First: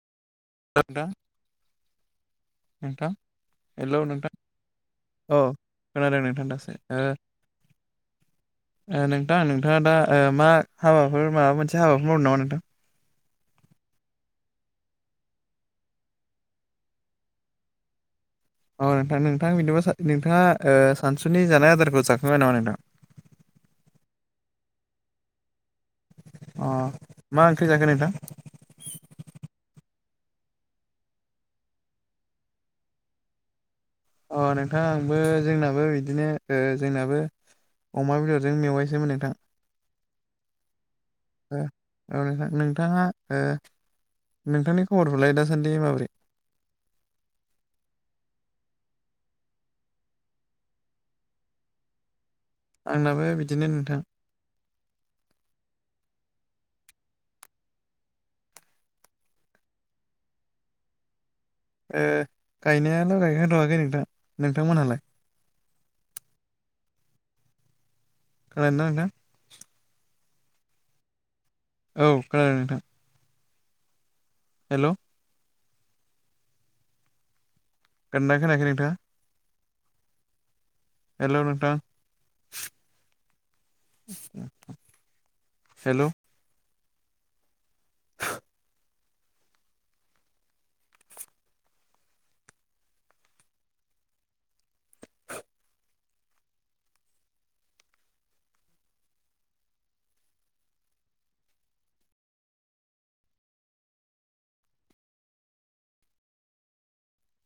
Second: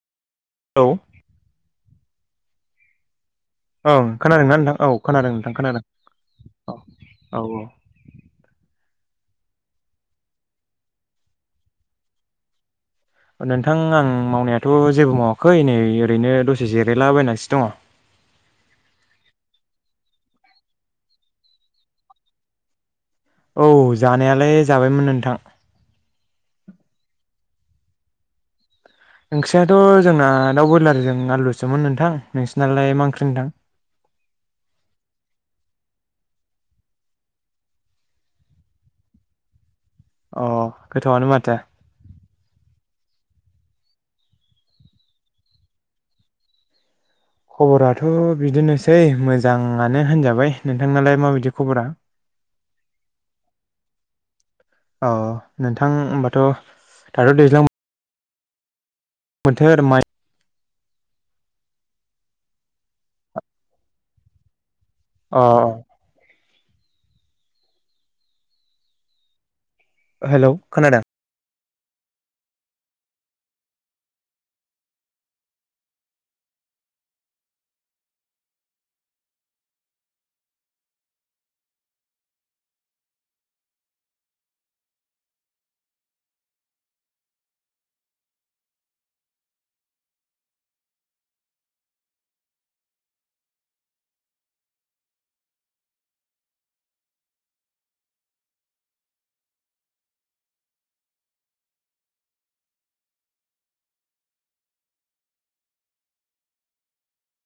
औ [inaudible] नोंथां हेल' ओं नोंथां खोनादोंना औ खोनादों अ नोंथां खोनादों नोंथां औ दासो ओ औ ओ नोंथां नोंथाङा दा मा हाबाफोर माबा मोनसे हाबाफोर मावदों नामा नोंथां? नोंथां आं मावनायाथ' जेबो मावाखै नै ओरैनो दसे जिरायलाबायनासो दङ। [inaudible] औ नोंथां नोंथां बिदिबा नोंथाङा ओ सानसुनि जानाय आदारखौ जाखांबाय नामा नोंथां? औ जानायालाय जाबायमोन नोंथां। अ मा ओंख्रि जाखो नोंथां? ओंख्रियाथ' जोंना दाउ ब्रयलारजों आलुसोमोन नोंथां। नोंसिनालाय मा ओंख्रि नोंथां? अ नोंथां आंबो जोंनाबो बिदिनो ओ जोंनाबो अमा बेदरजों मेवायसोमोन नोंथां। अ गोथावआनो माथो। ओ औ नोंथां नोंथाङा ओ नोंथांनि खबरफोरलाय दासान्दि माबोरै? खबराथ' बिदिनोसै मोजाङानो होनजाबाय। नोंथांनालाय माबायदि खबरा? आंनाबो बिदिनो नोंथां औ नोंथां ओमबा त' थाथ' दैज्लां बोथोर माइ ओ गायनायानो गायखांथ'खै नोंथां। नोंथांमोनहालाय? अ। खोनादोंना नोंथां? हेल' खोनादों? औ खोनादों नोंथां। हेल'। खोदोंना खोनायाखै नोंथां? हेल' नोंथां। हेल'।